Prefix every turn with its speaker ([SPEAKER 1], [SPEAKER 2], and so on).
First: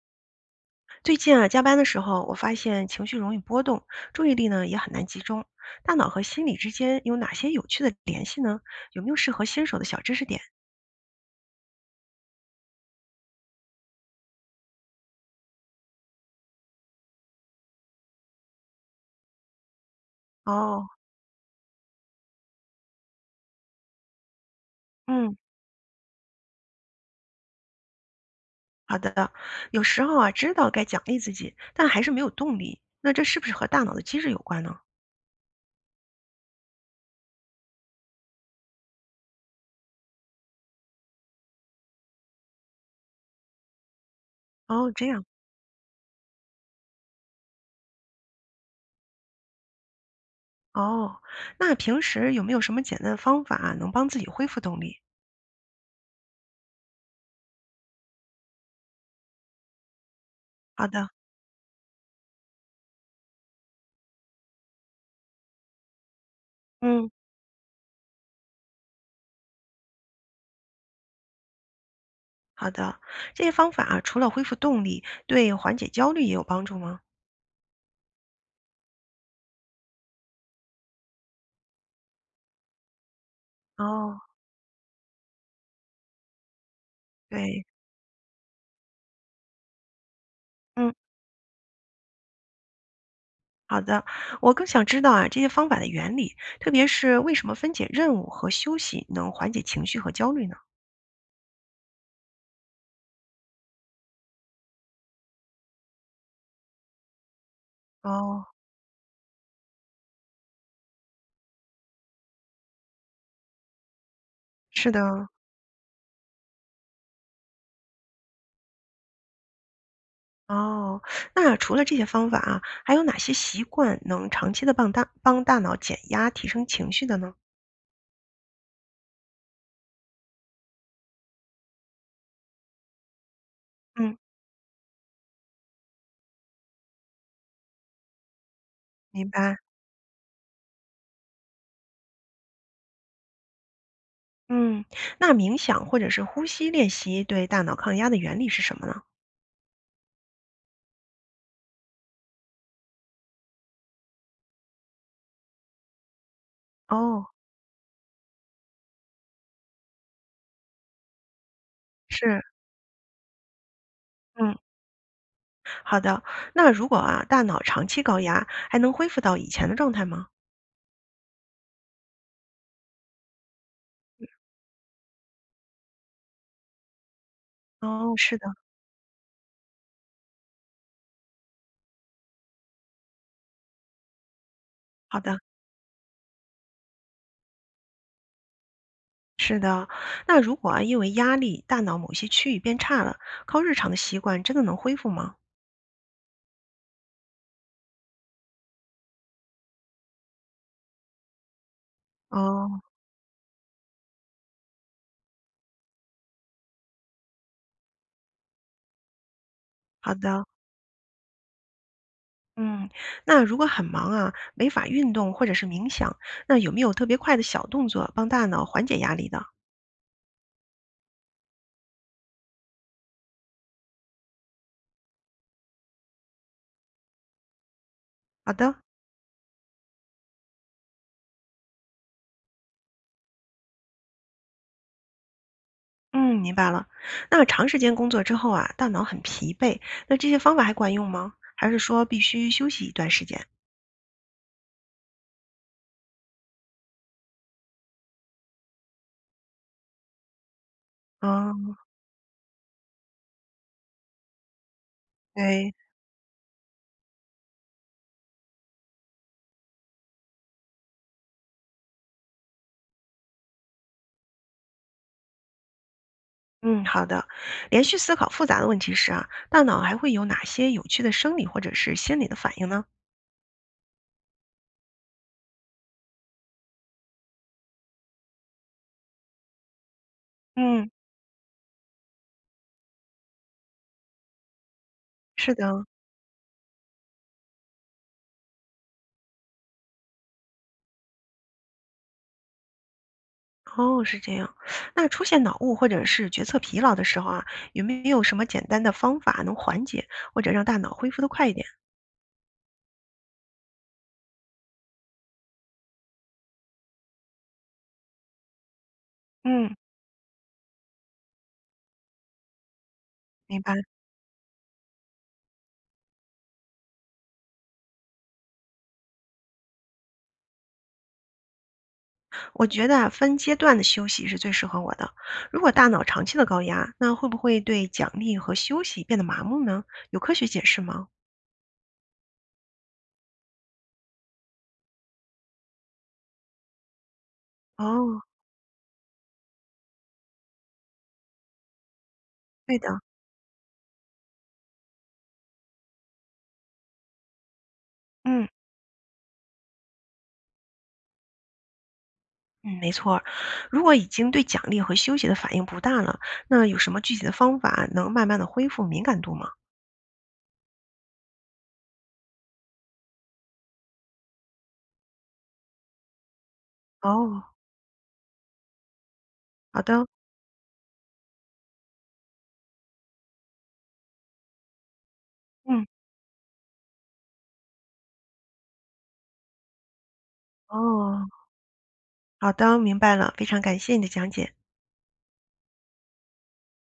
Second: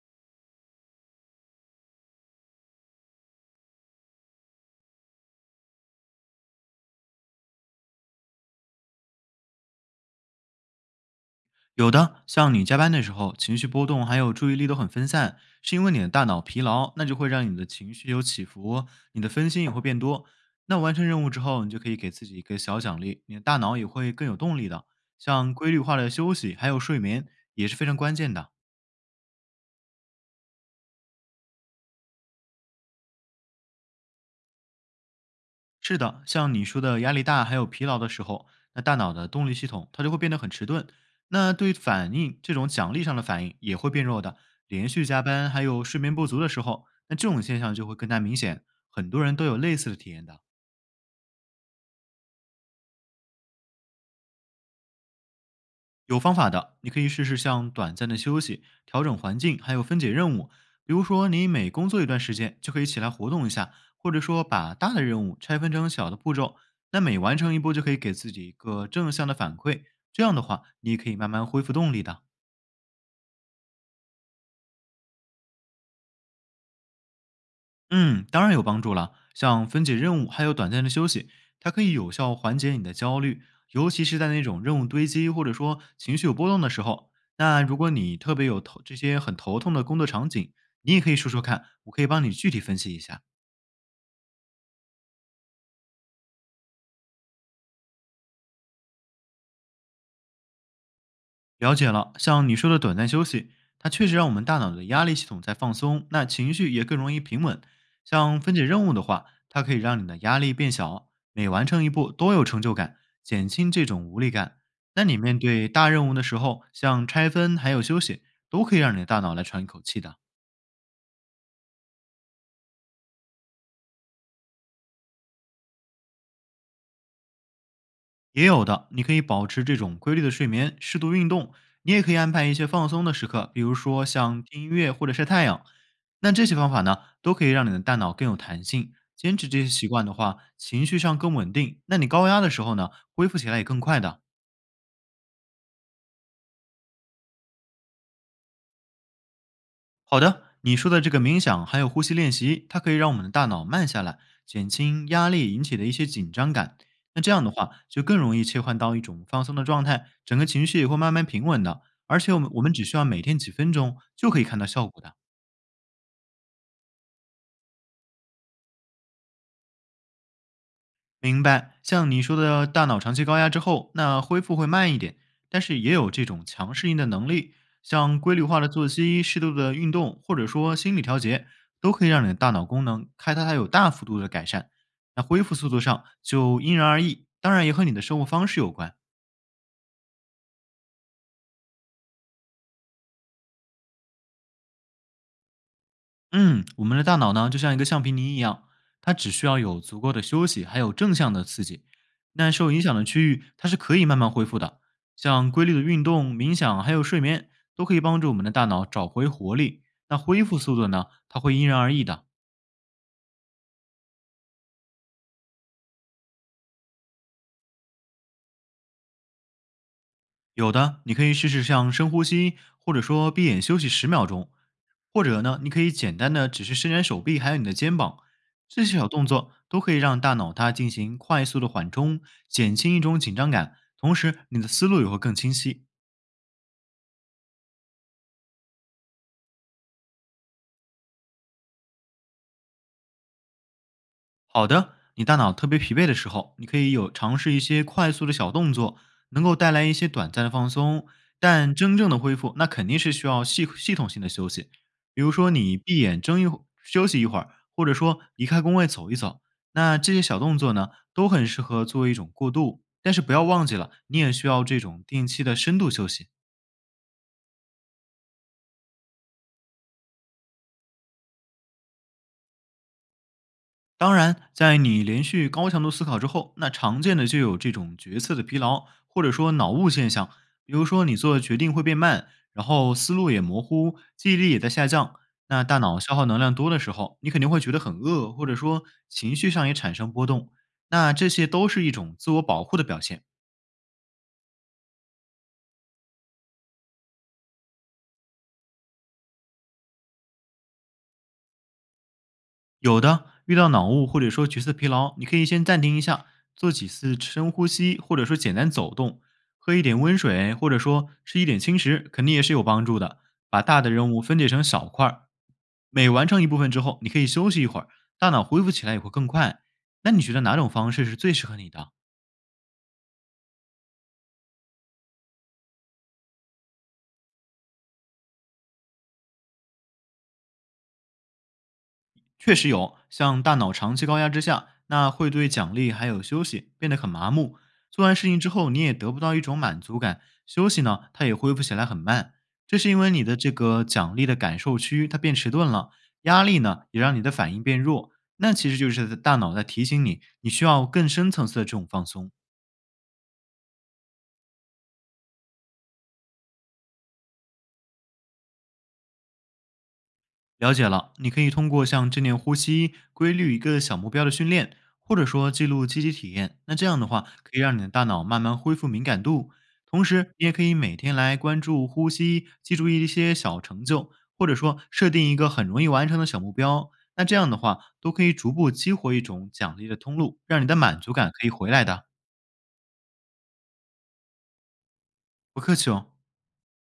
[SPEAKER 1] 最近啊，加班的时候，我发现情绪容易波动，注意力呢也很难集中。大脑和心理之间有哪些有趣的联系呢？有没有适合新手的小知识点？
[SPEAKER 2] 有的，像你加班的时候，情绪波动还有注意力都很分散，是因为你的大脑疲劳，那就会让你的情绪有起伏，你的分心也会变多。那
[SPEAKER 1] 哦，
[SPEAKER 2] 完成任务之后，你就可以给自己一个小奖励，你的大脑也会更有动力的。
[SPEAKER 1] 嗯，
[SPEAKER 2] 像规律化的休息还有睡眠也是非常关键的。
[SPEAKER 1] 好的。有时候啊，知道该奖励自己，但还是没有动力。那这是不是和大脑的机制有关呢？
[SPEAKER 2] 是的，像你说的压力大还有疲劳的时候，那大脑的动力系统它就会变得很迟钝，那对反应这种奖励上的反应也会变弱的。连
[SPEAKER 1] 哦，这
[SPEAKER 2] 续加
[SPEAKER 1] 样。
[SPEAKER 2] 班还有睡眠不足的时候，那这种现象就会更加明显，很多人都有类似的体验的。
[SPEAKER 1] 哦，那平时有没有什么简单的方法啊能帮自己恢复动力？
[SPEAKER 2] 有方法的，你可以试试像短暂的休息、调整环境，还有分解任务。
[SPEAKER 1] 好
[SPEAKER 2] 比如
[SPEAKER 1] 的，
[SPEAKER 2] 说，你每工作一段时间就可以起来活动一下，或者说把大的任务拆分成小的步骤。那
[SPEAKER 1] 嗯，
[SPEAKER 2] 每完成一步，就可以给自己一个正向的反馈。这样的话，你也可以慢慢恢复动力的。
[SPEAKER 1] 好的。这些方法啊，除了恢复动力，对缓解焦虑也有帮助吗？
[SPEAKER 2] 嗯，当然有帮助了。像分解任务，还有短暂的休息，它可以有效缓解你的焦虑，尤其是
[SPEAKER 1] 哦，
[SPEAKER 2] 在那种任务堆积或者说情绪有波动的时候。那
[SPEAKER 1] 对，
[SPEAKER 2] 如果你特别有头这些很头痛的工作场景，
[SPEAKER 1] 嗯。
[SPEAKER 2] 你也可以说说看，我可以帮你具体分析一下。
[SPEAKER 1] 好的，我更想知道啊，这些方法的原理，特别是为什么分解任务和休息能缓解情绪和焦虑呢？
[SPEAKER 2] 了解了，像你说的短暂休息，它确实让我们大脑的压力系统在放松，那情绪也更容易平稳。像
[SPEAKER 1] 哦，
[SPEAKER 2] 分解任务的话，它可以让你的压力变小，每完成一步都有成就感，减轻这种无力感。
[SPEAKER 1] 是
[SPEAKER 2] 那你
[SPEAKER 1] 的，
[SPEAKER 2] 面对大任务的时候，像拆分还有休息，都可以让你的大脑来喘一口气的。
[SPEAKER 1] 哦，那除了这些方法啊，还有哪些习惯能长期的帮大脑减压、提升情绪的呢？
[SPEAKER 2] 也有的，你可以保持这种规律的睡眠，适度运动，你也可以安排一些放松的时刻，比如说
[SPEAKER 1] 嗯，
[SPEAKER 2] 像听音乐或者晒太阳。那这些方法呢，都可以让你的大脑更有弹性。
[SPEAKER 1] 明
[SPEAKER 2] 坚持
[SPEAKER 1] 白。
[SPEAKER 2] 这些习惯的话，情绪上更稳定，那你高压的时候呢，恢复起来也更快的。
[SPEAKER 1] 嗯，那冥想或者是呼吸练习对大脑抗压的原理是什么呢？
[SPEAKER 2] 好的，你说的这个冥想还有呼吸练习，它可以让我们的大脑慢下来，减轻压力引起的一些紧张感。那
[SPEAKER 1] 哦，
[SPEAKER 2] 这样的话，就更容易切换到一种放松的状态，整个情绪也会慢慢平稳的。而且我
[SPEAKER 1] 是，
[SPEAKER 2] 们我们只需要每天几分钟就可以
[SPEAKER 1] 嗯，
[SPEAKER 2] 看到效果的。
[SPEAKER 1] 好的。那如果啊，大脑长期高压，还能恢复到以前的状态吗？
[SPEAKER 2] 明白，像你说的，大脑长期高压之后，那恢复会慢一点，但是也有这种强适应的能力。
[SPEAKER 1] 哦，
[SPEAKER 2] 像规
[SPEAKER 1] 是
[SPEAKER 2] 律
[SPEAKER 1] 的，
[SPEAKER 2] 化的作息、适度的运动，或者说心理调节，都可以让你的大脑功能开它有大幅度的改善。
[SPEAKER 1] 好
[SPEAKER 2] 那
[SPEAKER 1] 的。
[SPEAKER 2] 恢复速度上就因人而异，当然也和你的生活方式有关。
[SPEAKER 1] 是的，那如果啊，因为压力，大脑某些区域变差了，靠日常的习惯真的能恢复吗？
[SPEAKER 2] 嗯，我们的大脑呢，就像一个橡皮泥一样，它只需要有足够的休息，还有正向的刺激，那受
[SPEAKER 1] 哦，
[SPEAKER 2] 影响的区域它是可以慢慢恢复的。像规律的运动、冥想，还有睡眠，都可以帮助我们的大脑找回活力。
[SPEAKER 1] 好
[SPEAKER 2] 那恢
[SPEAKER 1] 的，
[SPEAKER 2] 复速度呢，它会因人而异的。
[SPEAKER 1] 嗯，那如果很忙啊，没法运动或者是冥想，那有没有特别快的小动作帮大脑缓解压力的？
[SPEAKER 2] 有的，你可以试试像深呼吸，或者说闭眼休息10秒钟，或者呢，你可以简单的只是伸展手臂，还有你的肩膀，
[SPEAKER 1] 好的，
[SPEAKER 2] 这些小动作都可以让大脑它进行快速的缓冲，减轻一种紧张感，同时你的思路也会更清晰。
[SPEAKER 1] 嗯，明白了。那长时间工作之后啊，大脑很疲惫，那这些方法还管用吗？还是说必须休息一段时间？
[SPEAKER 2] 好的，你大脑特别疲惫的时候，你可以有尝试一些快速的小动作，能够带来一些短暂的放松。但
[SPEAKER 1] 嗯，
[SPEAKER 2] 真正的恢复，那肯定是需要系统性的休息。比如说，
[SPEAKER 1] 对。
[SPEAKER 2] 你闭眼睁一会休息一会儿，或者说离开工位走一走。那这些小动作呢，都很适合作为一种过渡。但是不要忘记了，你也需要这种定期的深度休息。
[SPEAKER 1] 嗯，好的。连续思考复杂的问题时啊，大脑还会有哪些有趣的生理或者是心理的反应呢？
[SPEAKER 2] 当然，在你连续高强度思考之后，那常见的就有这种决策的疲劳，或者说脑雾现象。比如
[SPEAKER 1] 嗯，
[SPEAKER 2] 说，你做决定会变慢，然后思路也模糊，记忆力也在下降。
[SPEAKER 1] 是
[SPEAKER 2] 那大
[SPEAKER 1] 的，
[SPEAKER 2] 脑消耗能量多的时候，你肯定会觉得很饿，或者说情绪上也产生波动。那这些都是一种自我保护的表现。
[SPEAKER 1] 哦，是这样。那出现脑雾或者是决策疲劳的时候啊，有没有什么简单的方法能缓解，或者让大脑恢复的快一点？
[SPEAKER 2] 有的，遇到脑雾或者说角色疲劳，你可以先暂停一下，做几次深呼吸，或者说简单走动，喝
[SPEAKER 1] 嗯，
[SPEAKER 2] 一点温水，或者说吃一点轻食，肯定也是有帮助的。
[SPEAKER 1] 明
[SPEAKER 2] 把
[SPEAKER 1] 白。
[SPEAKER 2] 大的任务分解成小块儿，每完成一部分之后，你可以休息一会儿，大脑恢复起来也会更快。那你觉得哪种方式是最适合你的？
[SPEAKER 1] 我觉得啊分阶段的休息是最适合我的。如果大脑长期的高压，那会不会对奖励和休息变得麻木呢？有科学解释吗？
[SPEAKER 2] 确实有，像大脑长期高压之下，那会对奖励还有休息变得很麻木。做完
[SPEAKER 1] 哦，
[SPEAKER 2] 事情之后，你也得不到一种满足感，休息呢，它也恢复起来很慢。这
[SPEAKER 1] 对的。
[SPEAKER 2] 是因为你的这个奖励的感受区它变迟钝了，压力呢也让你的反应变弱。
[SPEAKER 1] 嗯。
[SPEAKER 2] 那其实就是大脑在提醒你，你需要更深层次的这种放松。
[SPEAKER 1] 嗯，没错儿如果已经对奖励和休息的反应不大了，那有什么具体的方法能慢慢的恢复敏感度吗？
[SPEAKER 2] 了解了，你可以通过像正念呼吸、规律一个小目标的训练，或者说记录积极体验。那这样的话，
[SPEAKER 1] 哦，
[SPEAKER 2] 可以让你的大脑慢慢恢复敏感度。
[SPEAKER 1] 好的，
[SPEAKER 2] 同时，你也可以每天来关注呼吸，记住一些小成就，或者说设定一个很容
[SPEAKER 1] 嗯，
[SPEAKER 2] 易完成的小目标。那这样的话，都可以逐步激活一种奖励的通路，让你的满足
[SPEAKER 1] 哦，
[SPEAKER 2] 感可以回来的。
[SPEAKER 1] 好的，明白了，非常感谢你的讲解。
[SPEAKER 2] 不客气哦。